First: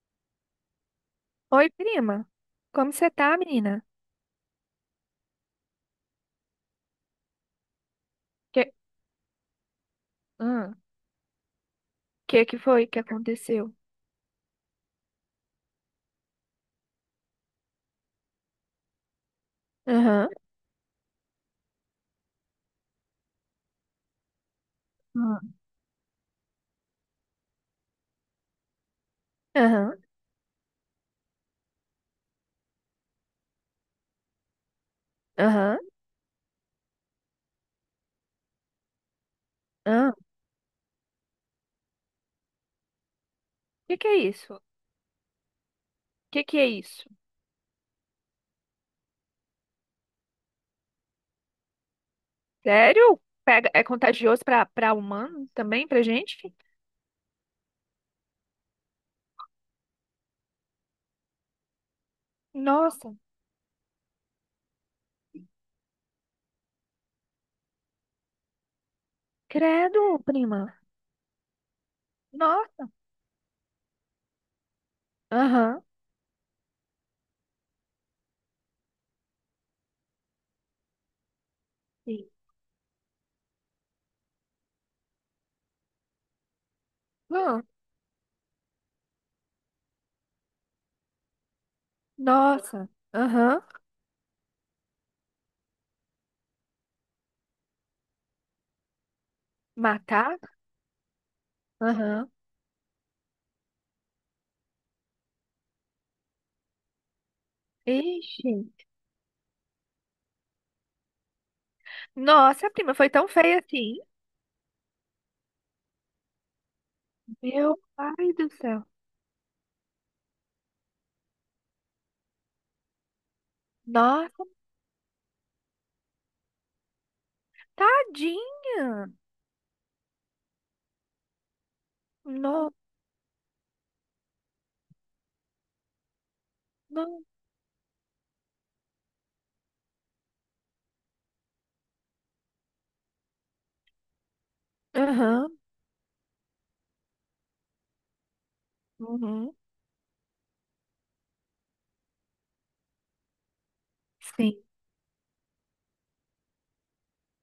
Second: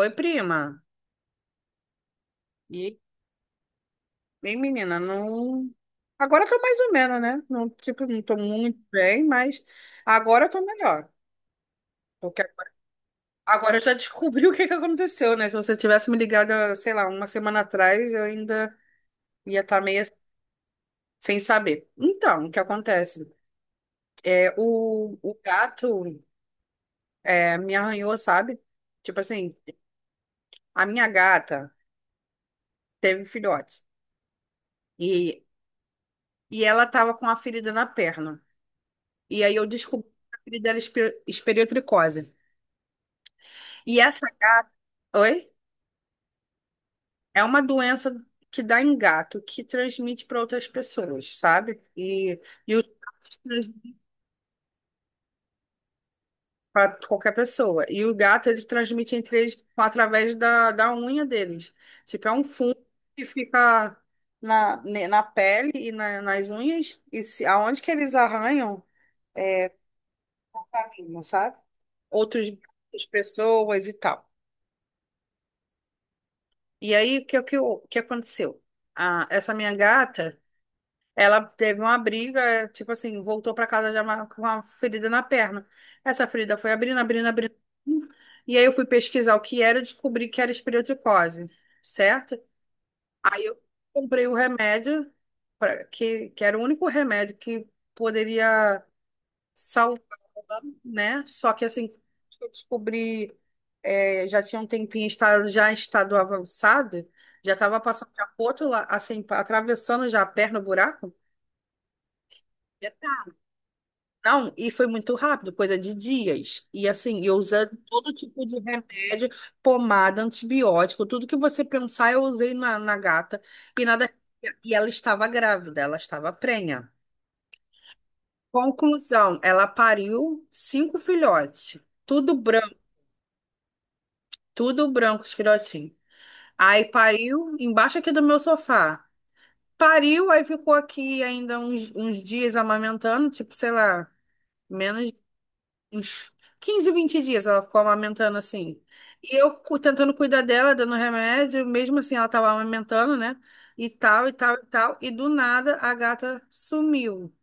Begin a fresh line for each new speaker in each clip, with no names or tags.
Oi, prima.
Oi, prima. Como
E,
você tá, menina?
bem, menina, não. Agora tô mais ou menos, né? Não, tipo, não tô
Que...
muito bem, mas agora eu tô
Hã?
melhor.
que
Porque
que foi que aconteceu?
agora eu já descobri o que que aconteceu, né? Se você tivesse me ligado, sei lá, uma semana atrás, eu ainda ia estar meio
Aham.
sem saber. Então, o que acontece? É, o
Ah,
gato me arranhou, sabe? Tipo assim,
aham,
a minha gata teve filhote. E,
aham,
e ela tava com a ferida na perna. E aí eu descobri
aham.
que o apelido dela é esperiotricose. E
Que é
essa,
isso?
oi?
Que é isso?
É uma doença que dá em gato, que transmite para outras pessoas, sabe? E os
Sério? Pega,
gatos
é contagioso pra, pra humano também, pra gente?
para qualquer pessoa. E o gato, eles transmitem entre eles através da unha deles. Tipo, é um fungo
Nossa,
que fica na pele e nas unhas. E se, aonde que eles arranham, é,
credo, prima.
sabe? Outros
Nossa,
gatos, pessoas e tal.
aham.
E aí, o que aconteceu? Essa minha gata, ela teve uma
Sim.
briga, tipo assim, voltou para casa já com uma ferida na perna. Essa ferida foi abrindo, abrindo, abrindo.
Hã?
E aí eu fui pesquisar o que era e descobri que era esporotricose, certo?
Nossa,
Aí eu
aham.
comprei o remédio, que era o único remédio que poderia,
Matar?
né? Só que assim,
Aham.
que eu descobri, já tinha um tempinho, está, já em estado avançado, já estava passando já pro
Ixi.
outro lado, assim, atravessando já a perna, o buraco.
Nossa,
Já
prima, foi
tá.
tão feia assim.
Não, e foi muito rápido, coisa de dias. E assim, eu usando
Meu
todo
pai
tipo
do
de
céu.
remédio, pomada, antibiótico, tudo que você pensar, eu usei na gata. E nada.
Nossa,
E ela estava grávida, ela estava prenha.
tadinha.
Conclusão, ela pariu cinco filhotes, tudo
Não,
branco. Tudo branco, os filhotinhos. Aí
não.
pariu embaixo aqui do meu sofá. Pariu, aí ficou aqui ainda uns dias amamentando, tipo, sei lá, menos
Aham,
uns 15, 20 dias ela ficou amamentando assim. E
uhum,
eu tentando cuidar dela, dando remédio, mesmo assim ela tava amamentando, né? E tal, e tal,
sim.
e tal. E do nada a gata sumiu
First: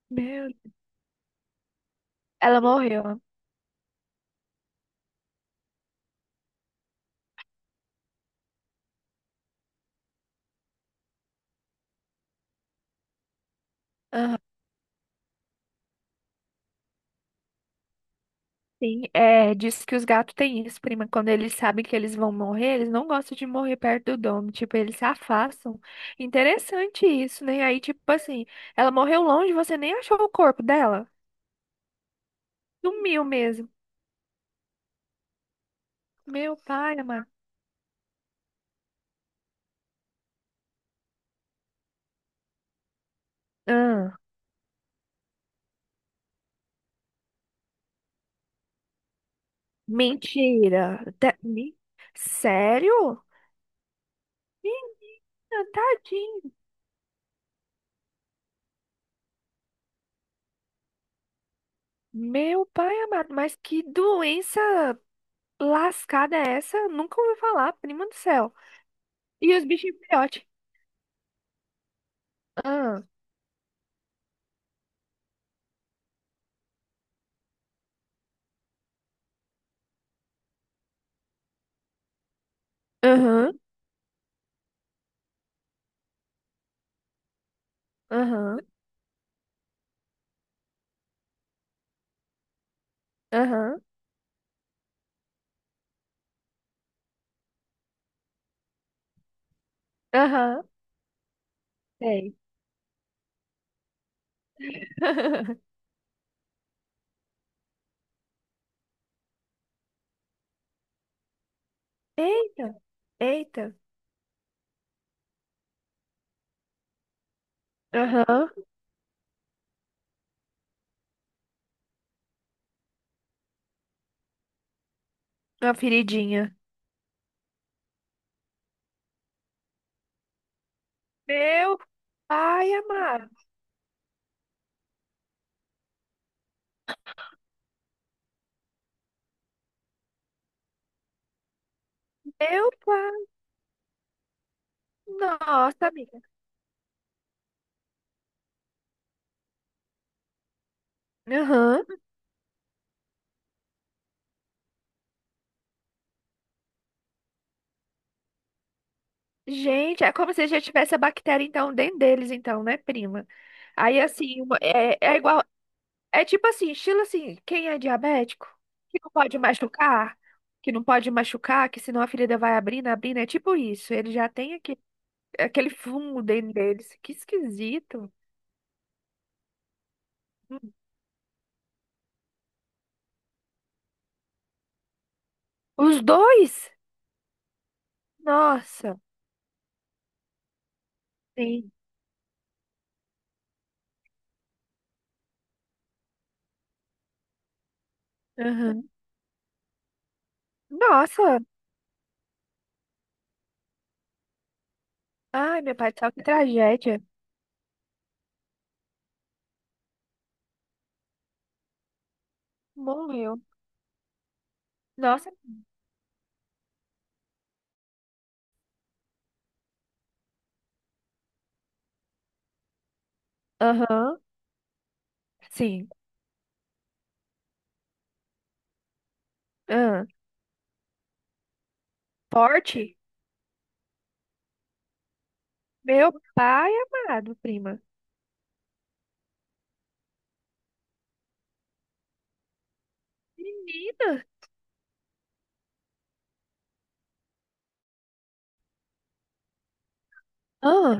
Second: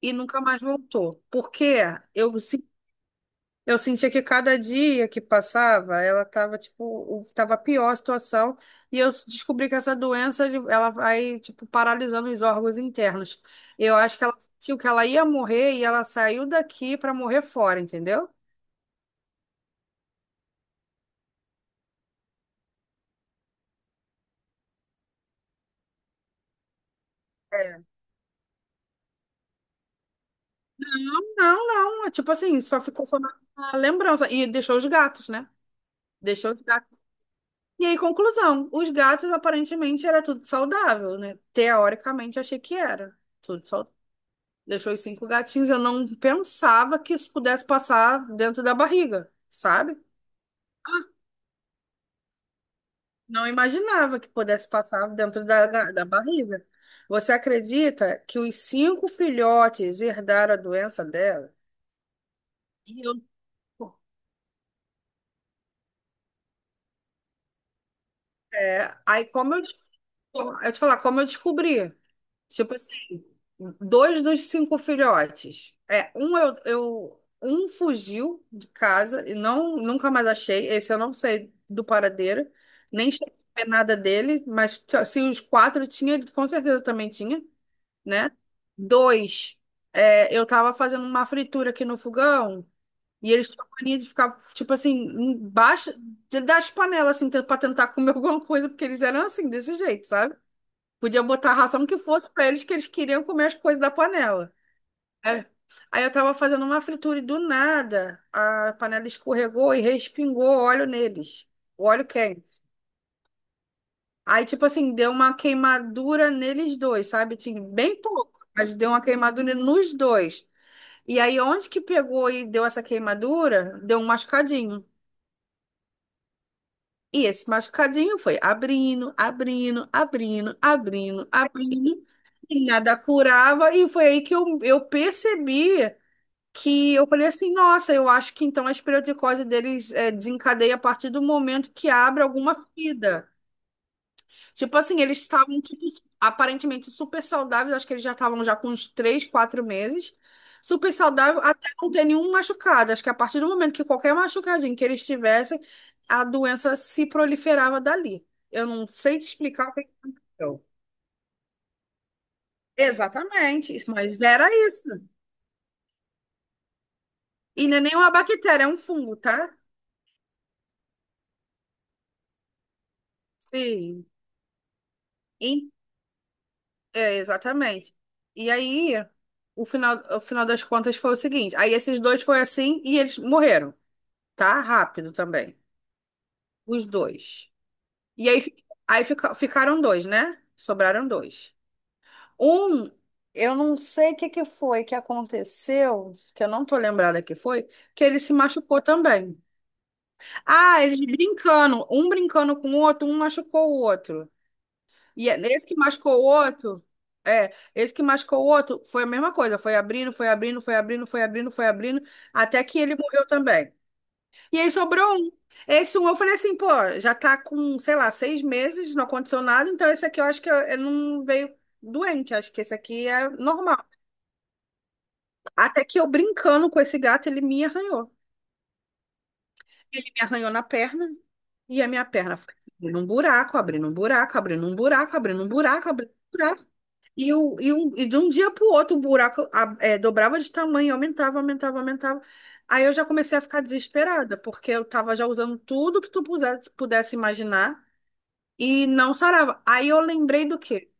e nunca
Meu
mais
Deus,
voltou. Porque eu
ela morreu.
Eu sentia que cada dia que passava, ela tava, tipo, tava pior a situação, e eu descobri que essa doença, ela vai, tipo, paralisando os órgãos internos. Eu acho que ela
Aham,
sentiu que ela ia morrer e ela saiu daqui para morrer fora, entendeu?
sim. É, diz que os gatos têm isso, prima. Quando eles sabem que eles vão morrer, eles não gostam de morrer perto do domo. Tipo, eles se afastam. Interessante isso, né?
É.
Aí, tipo assim, ela morreu longe, você nem achou o corpo dela.
Não, não, é tipo assim, só ficou só
Sumiu
na
mesmo.
na lembrança, e deixou os gatos, né? Deixou
Meu
os gatos.
pai amado.
E aí, conclusão, os gatos aparentemente era tudo saudável, né? Teoricamente, achei que era tudo saudável.
Ah,
Deixou os cinco gatinhos. Eu não pensava que isso pudesse passar dentro da barriga, sabe? Ah,
mentira. Sério?
não imaginava que pudesse passar dentro
Menina,
da
tadinho.
barriga. Você acredita que os cinco filhotes herdaram a doença dela?
Meu
E
pai
eu,
amado, mas que doença lascada é essa? Nunca ouvi falar, prima do céu.
aí como
E
eu,
os bichinhos filhote?
eu te falar, como eu descobri? Tipo
Ah,
assim, dois dos cinco filhotes. É, um eu um fugiu de casa e não nunca mais achei. Esse eu não sei do paradeiro, nem cheguei
aham,
a ver nada dele, mas se os quatro tinha, ele com certeza também tinha, né?
aham,
Dois, eu tava fazendo uma fritura aqui no fogão e eles tinham
aham,
mania de ficar, tipo assim, embaixo das panelas, assim, pra tentar comer alguma coisa, porque eles eram assim, desse jeito, sabe?
aham.
Podia botar a ração que fosse
Sei.
pra eles, que eles queriam comer as coisas da panela. É. Aí eu tava fazendo uma fritura e do nada a panela escorregou e respingou óleo neles. O óleo quente.
Eita, eita.
Aí, tipo assim, deu uma queimadura neles dois, sabe? Tinha bem pouco,
Aham,
mas deu uma queimadura nos dois. E aí, onde que pegou e deu essa queimadura, deu um machucadinho.
uma feridinha.
E esse machucadinho foi abrindo, abrindo, abrindo, abrindo,
Meu
abrindo, e
pai
nada
amado.
curava. E foi aí que eu percebi que eu falei assim: nossa, eu acho que então a espeleoticose deles desencadeia a partir do momento que abre alguma
Meu pai.
ferida. Tipo assim, eles estavam tipo,
Nossa, amiga.
aparentemente super saudáveis, acho que eles já estavam já com uns 3, 4 meses. Super saudável até
Aham.
não ter nenhum machucado. Acho que a partir do momento que qualquer machucadinho que eles tivessem, a doença se proliferava dali. Eu não sei te explicar o que
Gente, é como se já
aconteceu.
tivesse a bactéria, então, dentro deles, então, né, prima?
Exatamente,
Aí,
mas
assim,
era isso.
é, é igual. É tipo assim, estilo assim, quem
E não
é
é nenhuma
diabético,
bactéria, é um
que não
fungo,
pode
tá?
machucar, que não pode machucar, que senão a ferida vai abrindo, abrindo, é tipo isso.
Sim.
Ele já tem aquele
E-
fungo dentro deles. Que
é, exatamente.
esquisito.
E aí, o final das contas foi o seguinte: aí esses dois foi assim e eles morreram. Tá rápido também.
Os dois?
Os dois. E aí,
Nossa.
aí ficaram dois, né? Sobraram dois.
Sim.
Um, eu não sei o que que foi que aconteceu, que eu não tô lembrada que foi, que ele se machucou
Aham.
também. Ah, eles
Nossa.
brincando, um brincando com o outro, um machucou o outro. E
Ai,
esse
meu
que
pai do céu,
machucou
que
o outro,
tragédia.
esse que machucou o outro foi a mesma coisa, foi abrindo, foi abrindo, foi abrindo, foi abrindo, foi abrindo, até que ele morreu
Morreu.
também. E aí sobrou um.
Nossa.
Esse um eu falei assim, pô, já tá com, sei lá, 6 meses, não aconteceu nada, então esse aqui eu acho que eu não veio doente, acho que esse aqui é normal.
Aham.
Até
Sim.
que eu brincando com esse gato, ele me arranhou.
Aham.
Ele me arranhou na perna e a minha perna foi
Forte?
abrindo um buraco, abrindo um buraco, abrindo um buraco, abrindo um buraco, abrindo
Meu
um buraco.
pai
E,
amado,
o, e,
prima.
um, e de um dia para o outro o buraco dobrava de tamanho, aumentava, aumentava, aumentava. Aí eu já comecei a ficar
Menina.
desesperada, porque eu estava já usando tudo que tu pudesse imaginar e não sarava. Aí eu lembrei do quê?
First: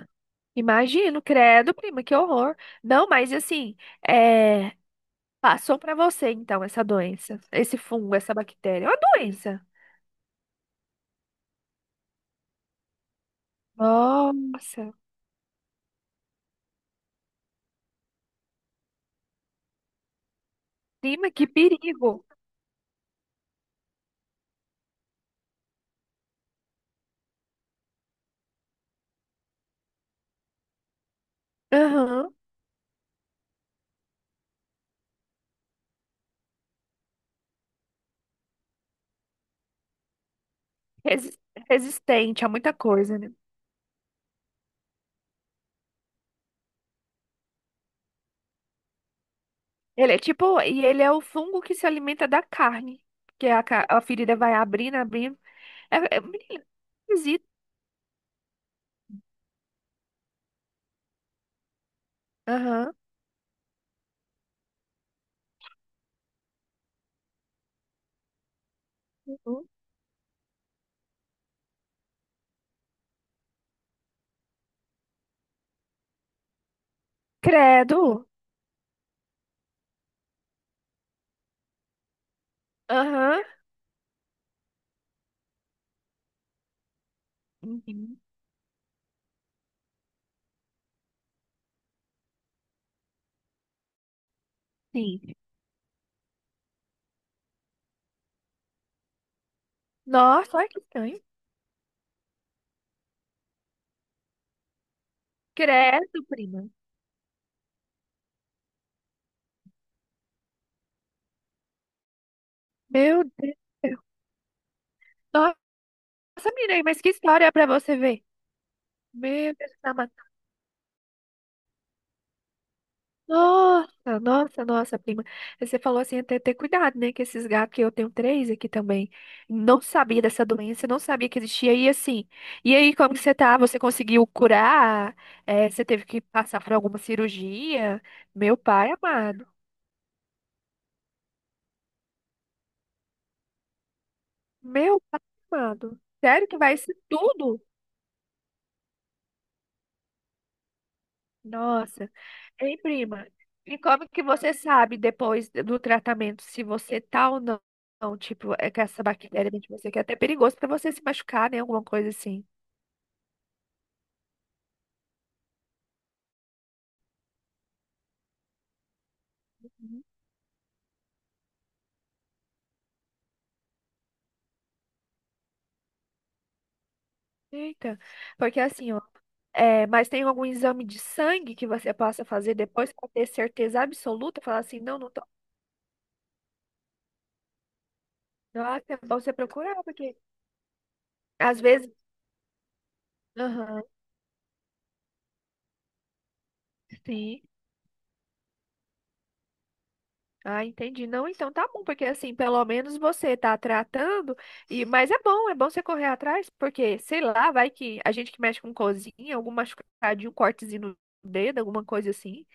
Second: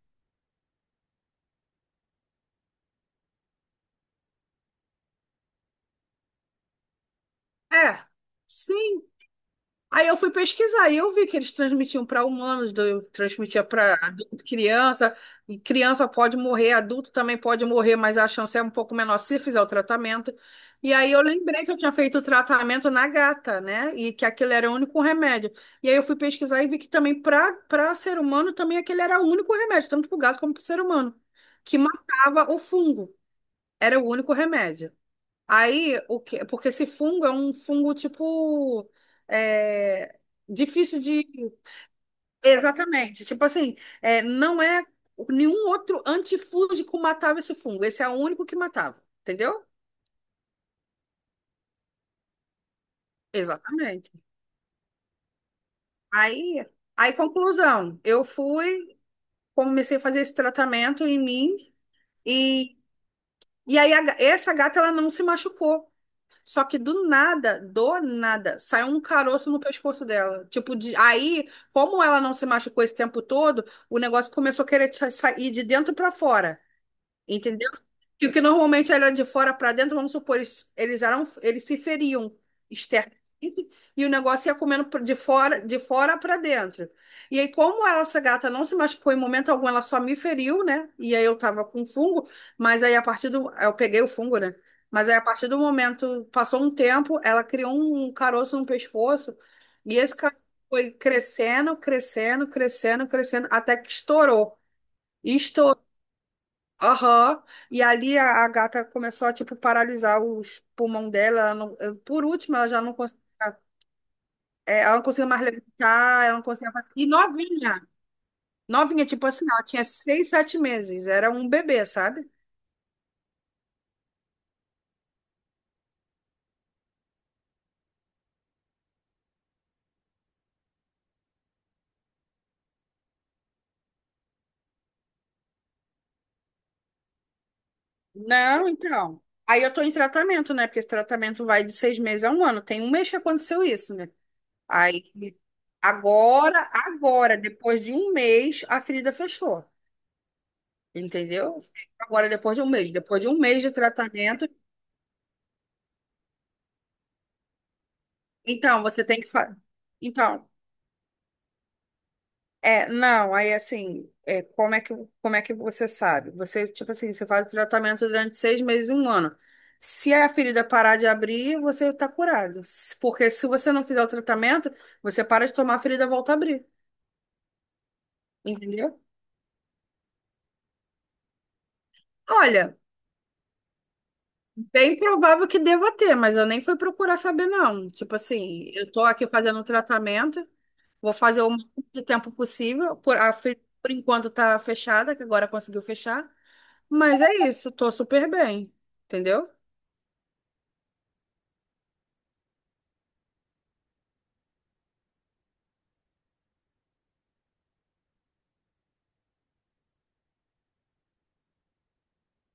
Imagino, credo, prima, que horror. Não, mas assim, é, passou pra você então essa doença, esse
É,
fungo, essa bactéria. É uma
sim.
doença.
Aí eu fui pesquisar e eu vi que eles transmitiam para humanos, transmitia para adulto,
Nossa,
criança, e criança pode morrer, adulto também pode morrer, mas a chance é um pouco menor se fizer o tratamento. E aí eu
prima, que
lembrei que eu tinha feito o
perigo.
tratamento na gata, né? E que aquele era o único remédio. E aí eu fui pesquisar e vi que também para ser humano também aquele era o único remédio, tanto para o gato como para o ser humano, que
Aham.
matava o fungo. Era o único remédio. Aí, o que, porque esse fungo é um fungo tipo é, difícil de.
Resi- Resistente a muita coisa,
Exatamente.
né?
Tipo assim, é, não é. Nenhum outro antifúngico matava esse fungo. Esse é o único que matava, entendeu?
Ele é tipo, e ele é o fungo que se alimenta da carne, que é a, a
Exatamente.
ferida vai abrindo, abrindo. É, é menina,
Aí, aí,
esquisito.
conclusão, eu fui, comecei a fazer esse tratamento em mim e,
Aham.
e aí a essa gata ela não se machucou. Só que do nada, saiu um caroço no
Uhum.
pescoço dela. Tipo, aí, como ela não se machucou esse tempo todo, o negócio começou a querer sair de dentro pra fora. Entendeu que
Credo.
o que normalmente era de fora para dentro, vamos supor, eles eram, eles se feriam externamente
Aham.
e o negócio ia comendo de fora para dentro. E aí, como ela,
Uhum.
essa gata não se machucou em momento algum, ela só me feriu, né? E aí eu tava com fungo, mas aí a partir do. Eu peguei o fungo, né? Mas aí a
Sim.
partir do momento, passou um tempo, ela criou um caroço no pescoço e esse caroço
Nossa, olha que
foi
estranho.
crescendo, crescendo, crescendo, crescendo, até que estourou. Estourou.
Credo, prima.
Aham. E ali a gata começou a, tipo, paralisar os pulmão dela. Ela não- eu- Por último, ela já não conseguia,
Meu Deus.
ela não conseguia mais
Nossa,
levantar, ela não conseguia
menina,
mais...
mas
E
que história pra
novinha,
você ver.
novinha, tipo assim,
Meu
ela
Deus,
tinha 6, 7 meses, era um bebê, sabe?
nossa, nossa, nossa, prima. Você falou assim, até ter cuidado, né? Que esses gatos, que eu tenho 3 aqui também, não sabia dessa doença, não sabia que existia. E assim, e aí, como que você tá? Você conseguiu curar? É, você teve que passar por alguma cirurgia? Meu
Não,
pai
então.
amado.
Aí eu tô em tratamento, né? Porque esse tratamento vai de 6 meses a um ano. Tem um mês que aconteceu isso, né?
Meu
Aí,
pai amado. Sério que
agora,
vai isso
agora,
tudo?
depois de um mês, a ferida fechou, entendeu?
Nossa.
Agora, depois de um
Ei,
mês, depois
prima,
de um mês de
e como que
tratamento,
você sabe depois do tratamento se você tá ou não, não, tipo, é que
então,
essa
você tem que
bactéria dentro de você, que é até
Então,
perigoso pra você se machucar, né? Alguma coisa assim.
não, aí assim, é, como é que você sabe? Você, tipo assim, você faz o tratamento durante 6 meses, um ano.
Uhum.
Se a ferida parar de abrir, você está curado. Porque se você não fizer o tratamento, você para de tomar, a ferida volta a abrir.
Eita, porque assim,
Entendeu?
ó, é, mas tem algum exame de sangue que você possa fazer
Olha,
depois pra ter certeza absoluta? Falar assim,
bem
não, não tô.
provável que deva ter, mas eu nem fui procurar saber, não. Tipo assim,
Nossa,
eu
é
tô
bom
aqui
você
fazendo o
procurar, porque
tratamento, vou fazer o
às
máximo
vezes.
de tempo possível,
Aham,
por enquanto tá fechada, que agora conseguiu fechar. Mas
sim.
é isso, tô super bem, entendeu?
Ah, entendi. Não, então tá bom, porque assim, pelo menos você tá tratando, e mas é bom você correr atrás, porque sei lá, vai que a gente que mexe com cozinha, algum machucadinho, um cortezinho no dedo, alguma coisa assim,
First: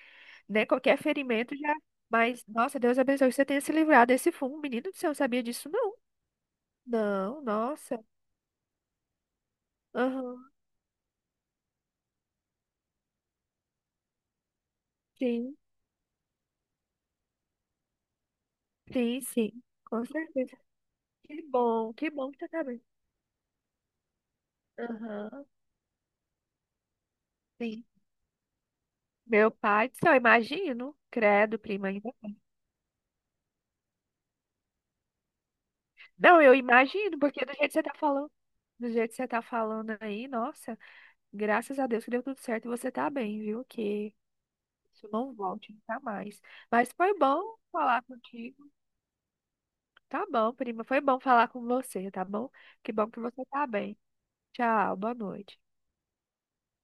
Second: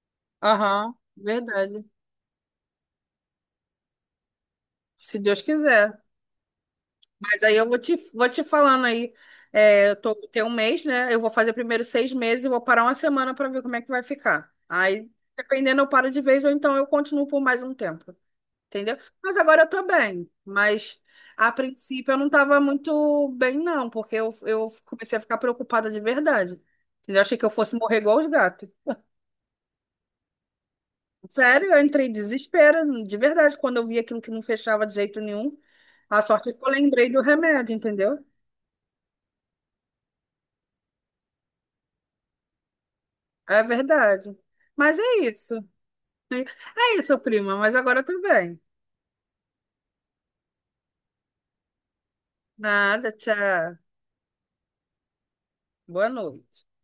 né?
Aham.
Qualquer ferimento já.
Verdade.
Mas, nossa, Deus abençoe que você tenha se livrado desse fumo, menino do céu, eu
Se Deus
sabia disso
quiser.
não. Não,
Mas aí eu vou te,
nossa.
vou te falando aí. É, eu tô, tem um
Aham.
mês, né? Eu vou fazer primeiro 6 meses e vou parar uma semana para ver como é que vai ficar. Aí,
Sim,
dependendo, eu paro de vez ou então eu continuo por mais um tempo. Entendeu? Mas agora
sim.
eu tô
Com
bem.
certeza.
Mas
Que
a
bom, que
princípio eu não
bom que você
tava
tá bem.
muito bem, não, porque eu comecei a ficar
Aham.
preocupada de verdade. Entendeu? Achei que eu fosse
Sim.
morrer igual os gatos.
Meu pai do céu, imagino. Credo,
Sério, eu
prima,
entrei em
ainda.
desespero, de verdade, quando eu vi aquilo que não fechava de jeito nenhum. A
Não,
sorte é
eu
que eu lembrei
imagino,
do
porque do jeito
remédio,
que você tá
entendeu?
falando, do jeito que você tá falando aí, nossa, graças a Deus que deu tudo certo e você tá bem,
É
viu? Que
verdade. Mas
isso
é
não
isso.
volte nunca mais. Mas
É isso,
foi
prima,
bom
mas agora eu
falar
tô bem.
contigo. Tá bom, prima, foi bom falar com você, tá bom? Que bom
Nada,
que você tá
tchau.
bem. Tchau, boa noite.
Boa noite.